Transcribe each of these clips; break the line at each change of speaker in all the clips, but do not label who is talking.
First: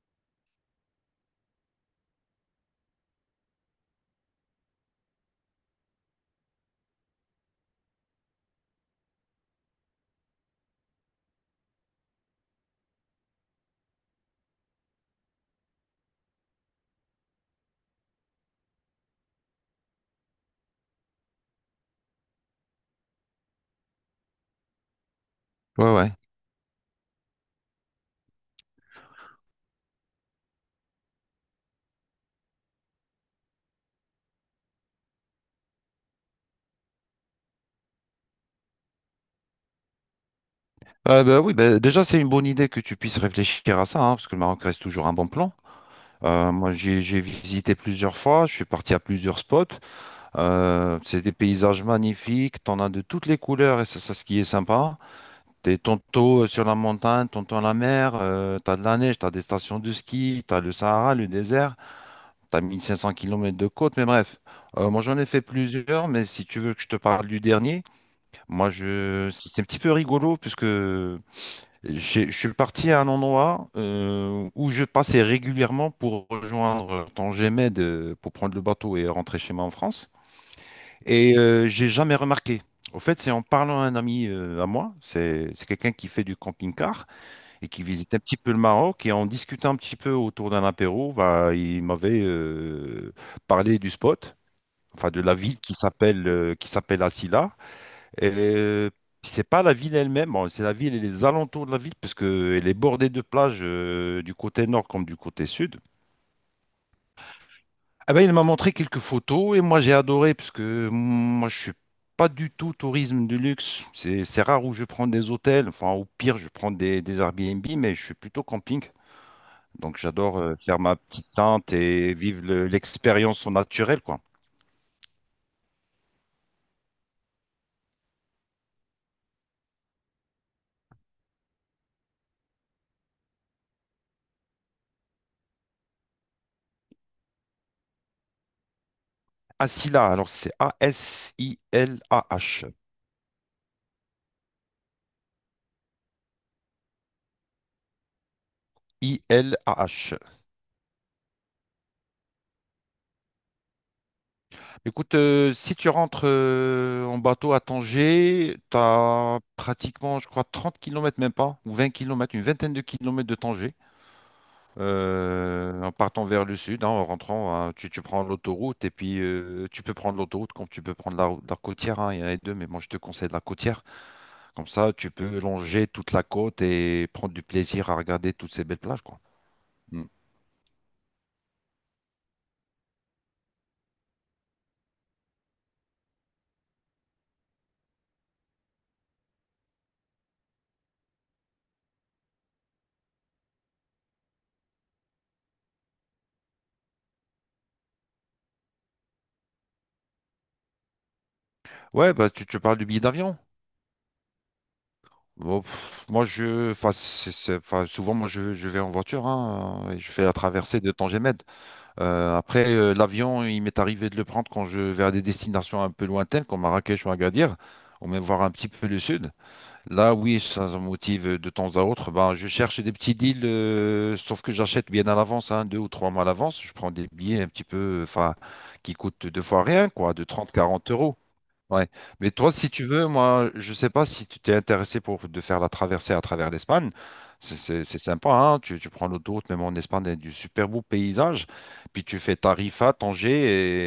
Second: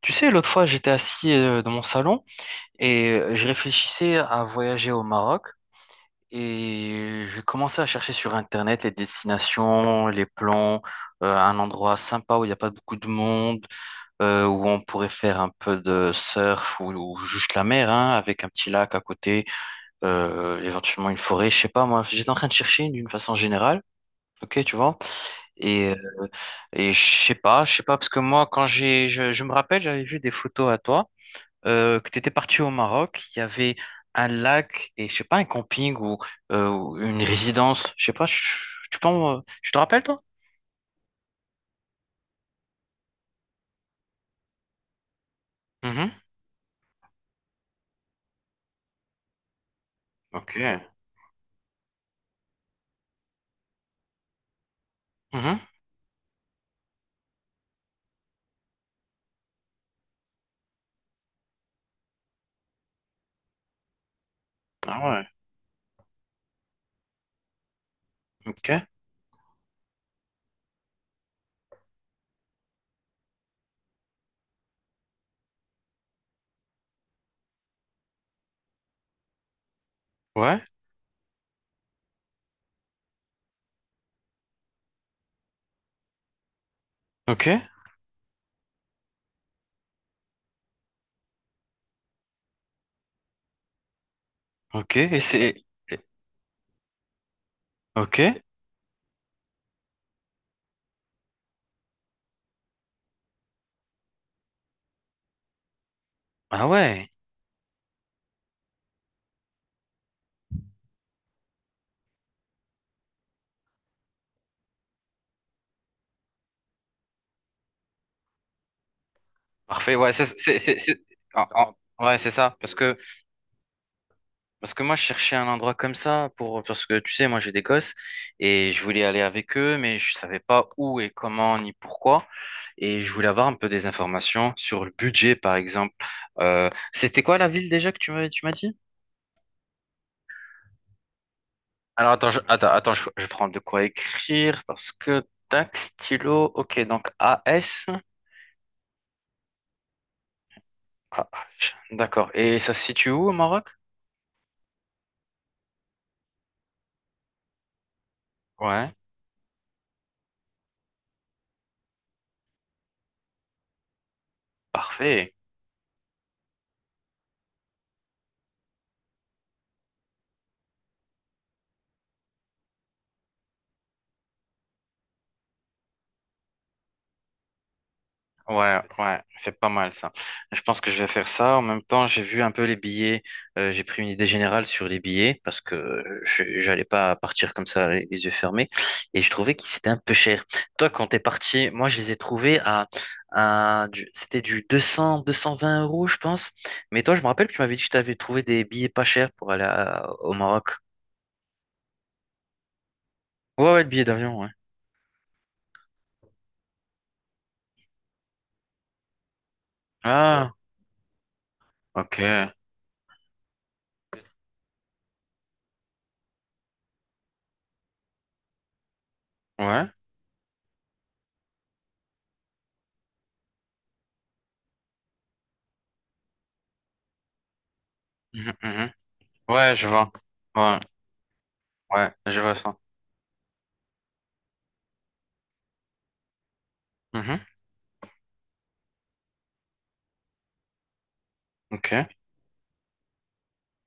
Tu sais, l'autre fois, j'étais assis dans mon salon et je réfléchissais à voyager au Maroc et je commençais à chercher sur Internet les destinations, les plans, un endroit sympa où il n'y a pas beaucoup de monde, où on pourrait faire un peu de surf ou juste la mer, hein, avec un petit lac à côté, éventuellement une forêt, je sais pas moi. J'étais en train de chercher d'une façon générale. Ok, tu vois. Et,
Ouais,
euh,
ouais.
et je sais pas, parce que moi, quand je me rappelle, j'avais vu des photos à toi que tu étais parti au Maroc, il y avait un lac et je sais pas, un camping ou une résidence. Je sais pas, tu penses, tu te rappelles toi?
Bah, oui, bah, déjà, c'est une bonne idée que tu puisses réfléchir à ça, hein, parce que le Maroc reste toujours un bon plan.
Mhm.
Moi, j'ai visité plusieurs fois, je suis parti à plusieurs spots.
Ok.
C'est des paysages magnifiques, t'en as de toutes les couleurs, et c'est ça ce qui est sympa.
Mhm.
T'es tantôt sur la montagne, tantôt à la mer, t'as de la neige, t'as des stations de ski, t'as le Sahara, le désert, t'as 1 500 kilomètres de côte, mais bref.
Ah
Moi, j'en ai
ouais.
fait plusieurs, mais si tu veux que je te parle du dernier,
Ok.
c'est un petit peu rigolo, puisque. Je suis parti à un endroit où je passais régulièrement pour rejoindre Tangemède pour prendre le bateau et rentrer chez moi en France.
Ouais.
Et j'ai jamais remarqué. Au fait, c'est en parlant à un ami à moi, c'est quelqu'un qui fait du camping-car
Ok.
et qui visite un petit peu le Maroc. Et en discutant un petit peu autour d'un apéro, bah, il m'avait parlé du spot,
Ok.
enfin de
Et
la ville
c'est.
qui s'appelle Assila.
Ok.
Et c'est pas la ville elle-même, bon, c'est la ville et les alentours de la ville, parce que elle est bordée de plages du côté nord comme du côté sud.
Ah ouais.
Ah ben, il m'a montré quelques photos et moi j'ai adoré, parce que moi je suis pas du tout tourisme de luxe. C'est rare où je prends des hôtels, enfin au pire je prends des Airbnb, mais je suis plutôt camping.
Parfait.
Donc
Ouais,
j'adore faire ma petite
ah, ah,
tente et
ouais, c'est
vivre
ça. Parce que
l'expérience au naturel, quoi.
Moi, je cherchais un endroit comme ça pour, parce que tu sais, moi, j'ai des gosses et je voulais aller avec eux, mais je savais pas où et comment ni pourquoi. Et je voulais avoir un peu des informations sur le budget, par exemple. C'était quoi la ville déjà que tu m'as dit?
Asila, alors c'est
Alors, attends, je,
A-S-I-L-A-H.
attends, attends, je, je prends de quoi écrire parce que tac, stylo, ok, donc AS.
I-L-A-H.
Ah, d'accord. Et ça se situe où au Maroc?
Écoute, si tu rentres en bateau à Tanger, tu
Ouais,
as pratiquement, je crois, 30 kilomètres même pas, ou 20 kilomètres, une vingtaine de kilomètres de Tanger,
parfait.
en partant vers le sud, hein, en rentrant, hein, tu prends l'autoroute, et puis tu peux prendre l'autoroute comme tu peux prendre la, la côtière, hein, il y en a les deux, mais moi je te conseille la côtière, comme ça tu peux longer toute la côte et prendre du plaisir à regarder toutes ces belles
Ouais,
plages, quoi.
ouais, c'est pas mal
Mm.
ça. Je pense que je vais faire ça. En même temps, j'ai vu un peu les billets. J'ai pris une idée générale sur les billets parce que j'allais pas partir comme ça les yeux fermés. Et je trouvais qu'ils étaient un peu chers. Toi, quand t'es parti, moi, je les ai trouvés c'était du 200, deux cent vingt euros, je pense. Mais toi, je me rappelle que tu m'avais dit que tu avais trouvé des billets pas chers pour aller au Maroc.
Ouais, bah, tu parles du billet d'avion.
Ouais, ouais, le billet d'avion, ouais. Ouais.
Bon, moi, je, enfin, c'est- enfin, souvent, moi, je vais en voiture, hein, et je fais la
Ah,
traversée de Tangemède.
ok.
Après, l'avion, il m'est arrivé de le prendre quand je vais à des destinations un peu lointaines, comme Marrakech ou Agadir, ou même voir un petit peu le sud.
Ouais.
Là, oui, ça me motive de temps à autre. Ben, je cherche des petits deals, sauf que j'achète bien à l'avance, hein, 2 ou 3 mois à l'avance. Je prends des billets un petit peu, enfin,
Mhm, mhm.
qui coûtent deux fois
Ouais, je
rien,
vois.
quoi, de trente,
Ouais,
quarante euros. Ouais.
ouais,
Mais
je
toi,
vois
si
ça.
tu veux, moi, je sais pas si tu t'es intéressé pour de faire la traversée à travers l'Espagne.
Mmh.
C'est sympa, hein. Tu prends l'autoroute, même en Espagne, il y a du super beau paysage. Puis
Ok,
tu fais Tarifa, Tanger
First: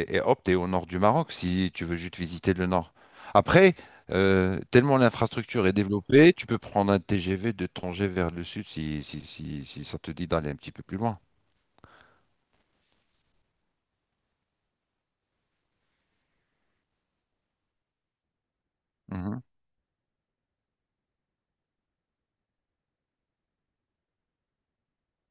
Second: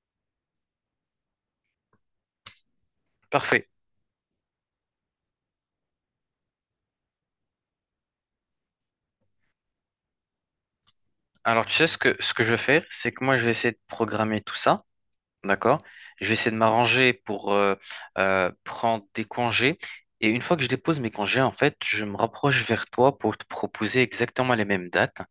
et hop, t'es au nord du Maroc si tu veux juste visiter le nord.
parfait.
Après, tellement l'infrastructure est développée, tu peux prendre un TGV de Tanger vers le sud si ça te dit d'aller un petit peu plus loin.
Alors, tu sais ce que je vais faire, c'est que moi, je vais essayer de programmer tout ça, d'accord? Je vais essayer de m'arranger pour prendre des congés. Et une fois que je dépose mes congés, en fait, je me rapproche vers toi pour te proposer exactement les mêmes dates.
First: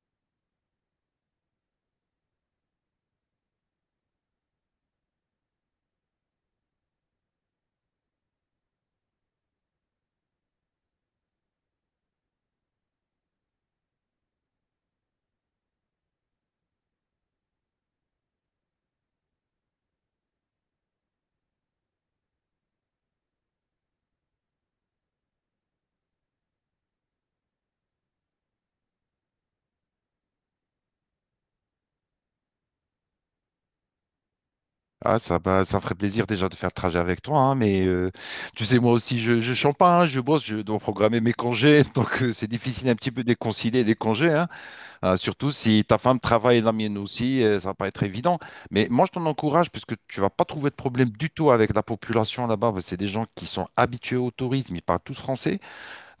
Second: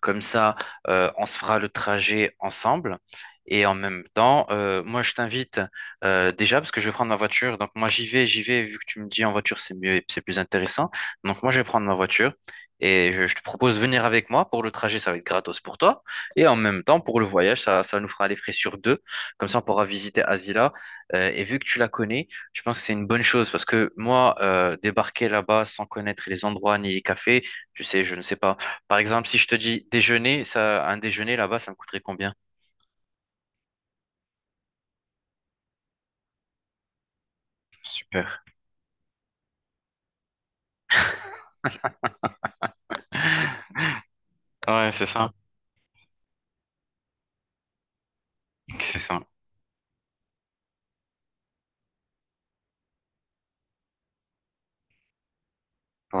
Comme ça, on se fera le trajet ensemble. Et en même temps, moi, je t'invite déjà parce que je vais prendre ma voiture. Donc, moi, j'y vais, j'y vais. Vu que tu me dis en voiture, c'est mieux, et c'est plus intéressant. Donc, moi, je vais prendre ma voiture et je te propose de venir avec moi. Pour le trajet, ça va être gratos pour toi. Et en même temps, pour le voyage, ça nous fera les frais sur deux. Comme ça, on pourra visiter Asila. Et vu que tu la connais, je pense que c'est une bonne chose parce que moi, débarquer là-bas sans connaître les endroits ni les cafés, tu sais, je ne sais pas par exemple, si je te dis déjeuner, ça, un déjeuner là-bas, ça me coûterait combien?
Ah, ça, bah, ça me ferait plaisir déjà de faire le trajet avec toi, hein, mais
Super.
tu sais, moi aussi, je chante pas, hein, je bosse, je dois programmer mes congés, donc c'est difficile un petit peu de concilier des congés, hein,
Ouais, c'est ça.
surtout si ta femme travaille et la mienne aussi, ça va pas être évident. Mais
C'est
moi, je
ça.
t'en encourage, puisque tu vas pas trouver de problème du tout avec la population là-bas, parce que c'est des gens qui sont habitués au tourisme, ils parlent tous français,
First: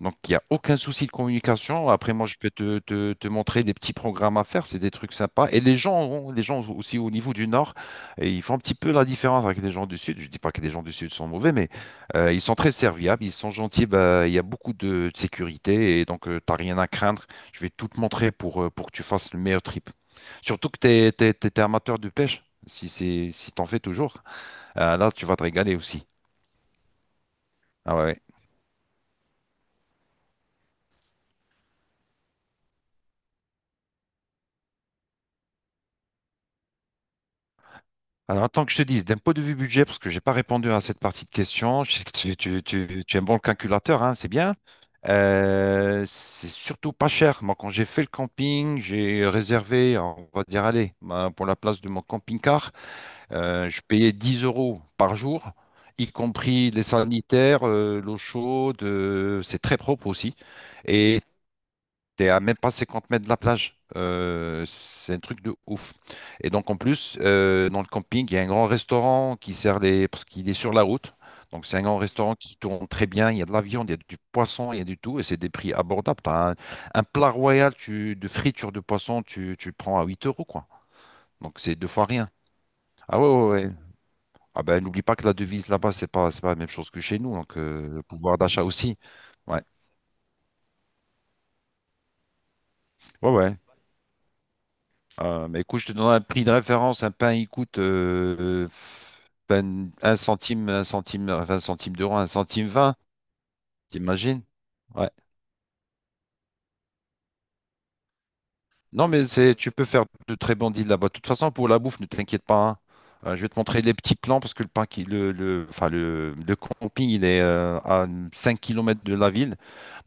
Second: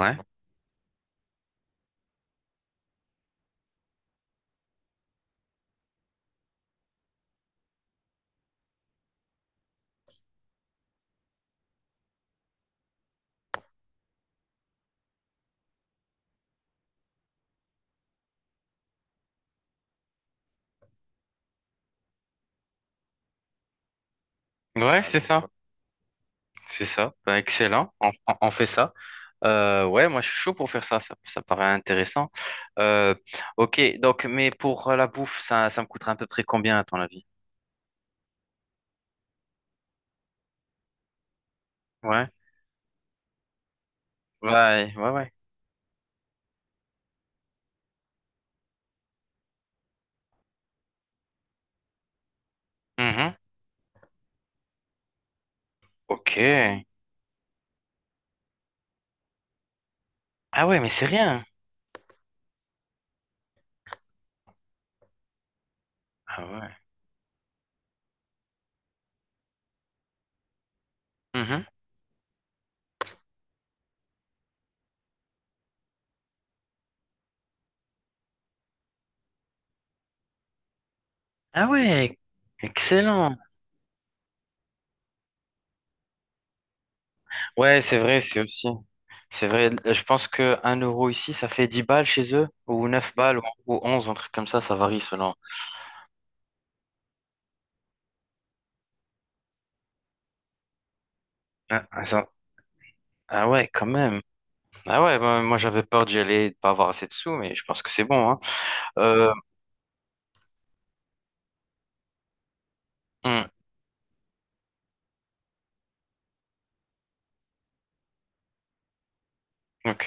donc, il n'y a aucun souci de communication. Après, moi, je peux te montrer des petits programmes à faire. C'est des trucs sympas. Et les gens, les gens aussi au niveau du Nord, et ils font un petit peu la différence avec les gens du Sud. Je dis pas que les gens du Sud sont mauvais, mais ils sont très serviables, ils sont gentils. Bah, il y a beaucoup de sécurité et donc, tu n'as rien à craindre. Je vais tout te montrer pour que tu fasses le meilleur trip. Surtout que tu t'es amateur de pêche. Si t'en fais toujours,
Ouais,
là,
c'est
tu vas
ça.
te régaler aussi.
C'est ça. Ben, excellent.
Ah ouais.
On,
Ouais.
on- on fait ça. Ouais, moi, je suis chaud pour faire ça. Ça paraît intéressant. Euh, ok, donc, mais pour la bouffe, ça me coûterait à peu près combien, à ton avis?
Alors, attends que je te dise, d'un point de vue budget, parce que j'ai pas répondu à cette partie de question, je sais que
Ouais.
tu es un bon calculateur, hein, c'est bien.
Ouais, ouais, ouais.
C'est surtout pas cher. Moi, quand j'ai fait le camping, j'ai réservé, on va dire, allez, pour la place de mon camping-car,
Mhm.
je payais 10 euros par jour, y
Ok.
compris les sanitaires, l'eau chaude, c'est très propre aussi.
Ah ouais, mais c'est
Et
rien.
T'es à même pas 50 mètres de la plage. C'est un truc de ouf.
Ah
Et donc
ouais.
en plus, dans le camping, il y a un grand restaurant qui sert les— parce qu'il est sur la route.
Mhm.
Donc c'est un grand restaurant qui tourne très bien. Il y a de la viande, il y a du poisson, il y a du tout. Et c'est des prix abordables. T'as un plat royal tu, de friture de poisson, tu le prends à 8 euros, quoi. Donc
Ah
c'est deux fois
ouais,
rien. Ah ouais,
excellent.
ouais, ouais. Ah ben n'oublie pas que la devise là-bas, c'est pas la même chose que chez nous. Donc
Ouais, c'est
le
vrai,
pouvoir
c'est
d'achat
aussi.
aussi.
C'est
Ouais,
vrai, je pense que 1 € ici, ça fait 10 balles chez eux, ou neuf
ouais,
balles, ou
ouais.
ou 11, un truc comme ça varie selon.
Mais écoute, je te donne un prix de référence. Un pain, il coûte ben, un centime, enfin, un
Ah,
centime
ah,
d'euro, un
ça-
centime vingt,
ah ouais, quand même.
t'imagines?
Ah
Ouais.
ouais, bah, moi j'avais peur d'y aller, de pas avoir assez de sous, mais je pense que c'est bon, hein.
Non, mais
Euh,
c'est, tu peux faire de très bons deals là-bas. De toute façon, pour la bouffe, ne t'inquiète pas, hein. Je
hmm,
vais te montrer les petits plans parce que le, pain qui, le, enfin, le camping, il est à 5 kilomètres de la ville.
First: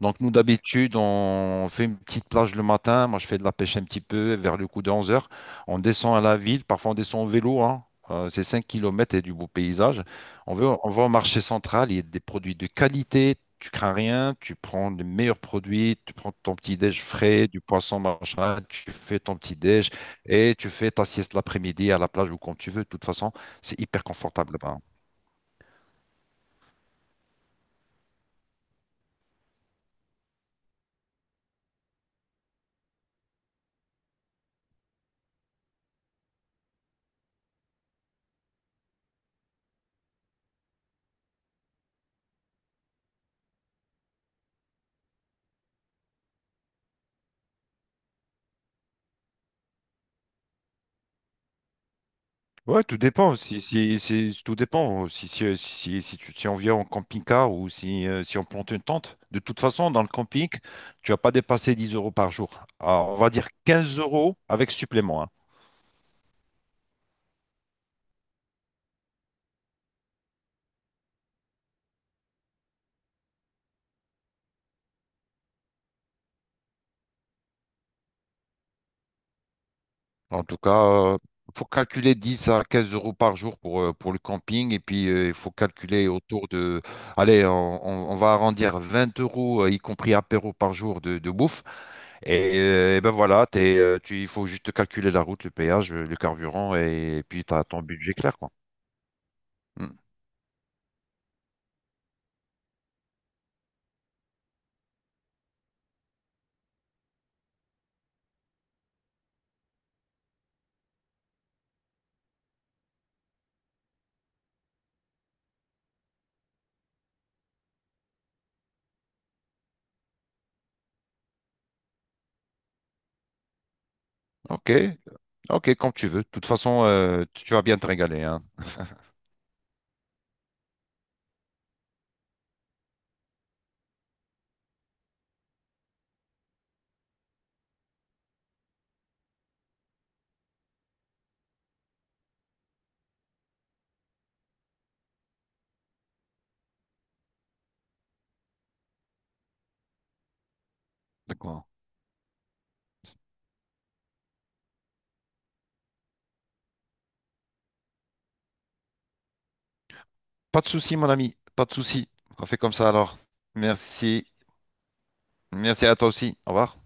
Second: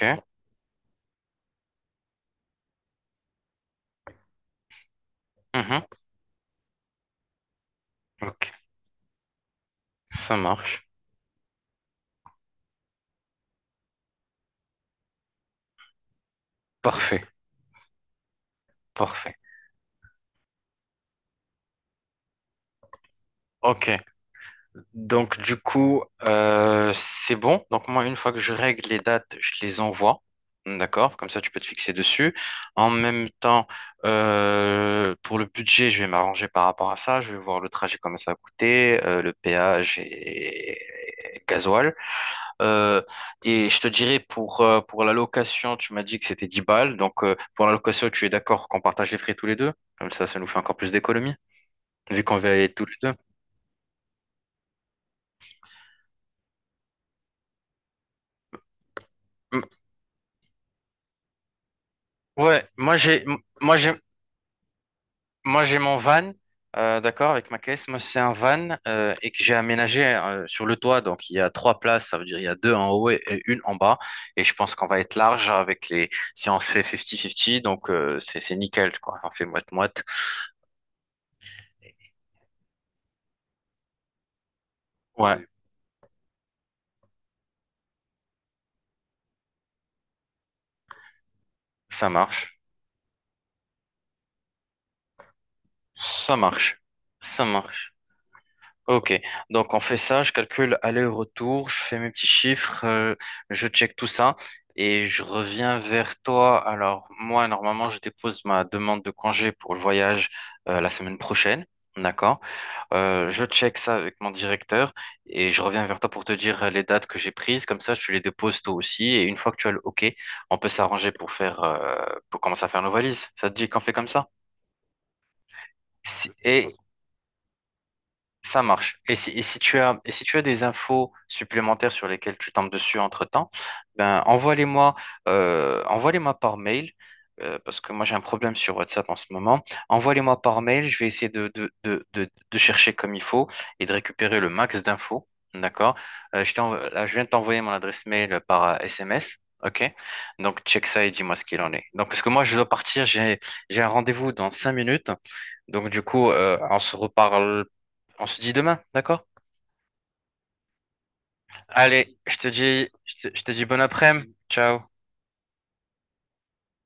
Donc, nous, d'habitude, on fait une petite plage le matin. Moi, je fais de la pêche un petit peu vers le coup de 11 heures. On
mhm,
descend à la ville. Parfois, on descend en vélo, hein. C'est
ok,
5 kilomètres et du beau paysage.
ça marche.
On va au marché central, il y a des produits de qualité, tu crains rien, tu prends les meilleurs produits, tu prends ton petit déj
Parfait,
frais, du poisson machin, tu fais
parfait.
ton petit déj et tu fais ta sieste l'après-midi à la plage ou quand tu veux. De toute façon, c'est
Ok,
hyper confortable là-bas.
donc, du coup, c'est bon. Donc, moi, une fois que je règle les dates, je les envoie. D'accord? Comme ça, tu peux te fixer dessus. En même temps, pour le budget, je vais m'arranger par rapport à ça. Je vais voir le trajet, comment ça va coûter, le péage et gasoil. Euh, et je te dirais, pour la location, tu m'as dit que c'était 10 balles. Donc, pour la location, tu es d'accord qu'on partage les frais tous les deux? Comme ça nous fait encore plus d'économies, vu qu'on va aller
Ouais,
tous les
tout
deux.
dépend. Tout dépend. Si on vient en camping-car ou si on plante une tente. De toute
M-
façon, dans le camping, tu vas pas dépasser 10 euros par jour.
Ouais, moi
Alors, on
j'ai
va
m-
dire
moi j'ai
15 euros avec supplément.
Moi, j'ai mon van, d'accord, avec ma caisse. Moi, c'est un van et que j'ai aménagé sur le toit. Donc, il y a trois places, ça veut dire il y a deux en haut et une en bas. Et je pense qu'on va être large avec les. Si on se fait 50-50, donc c'est nickel, quoi. On fait moite-moite.
En tout cas, il faut calculer 10 à 15 euros par jour pour le camping. Et puis, il
Ouais,
faut calculer autour de... Allez, on va arrondir 20 euros, y compris apéro par jour de, bouffe.
ça marche.
Et ben voilà, il faut juste calculer la route, le péage, le
Ça
carburant,
marche. Ça
puis tu as ton
marche.
budget clair, quoi.
Ok, donc on
Hmm.
fait ça, je calcule aller-retour, je fais mes petits chiffres, je check tout ça et je reviens vers toi. Alors moi, normalement, je dépose ma demande de congé pour le voyage la semaine prochaine, d'accord? Je check ça avec mon directeur et je reviens vers toi pour te dire les dates que j'ai prises, comme ça tu les déposes toi aussi et une fois que tu as le OK, on peut s'arranger pour pour commencer à faire nos valises. Ça te dit qu'on fait comme ça?
Ok, ok, comme tu veux. De toute
Et
façon, tu vas bien te régaler, hein.
ça marche. Et si tu as, et si tu as des infos supplémentaires sur lesquelles tu tombes dessus entre-temps, ben envoie-les-moi par mail, parce que moi j'ai un problème sur WhatsApp en ce moment. Envoie-les-moi par mail, je vais essayer de chercher comme il faut et de récupérer le max d'infos. D'accord? Là, je viens de t'envoyer mon adresse mail par SMS. OK? Donc check ça et dis-moi ce qu'il
D'accord.
en est. Donc parce que moi je dois partir, j'ai un rendez-vous dans 5 minutes. Donc du coup, on se reparle on se dit demain, d'accord?
Pas de souci, mon ami, pas de souci.
Allez, je
On
te
fait comme
dis,
ça alors.
je te, je te dis bon
Merci,
après-midi. Ciao.
merci à toi aussi. Au revoir.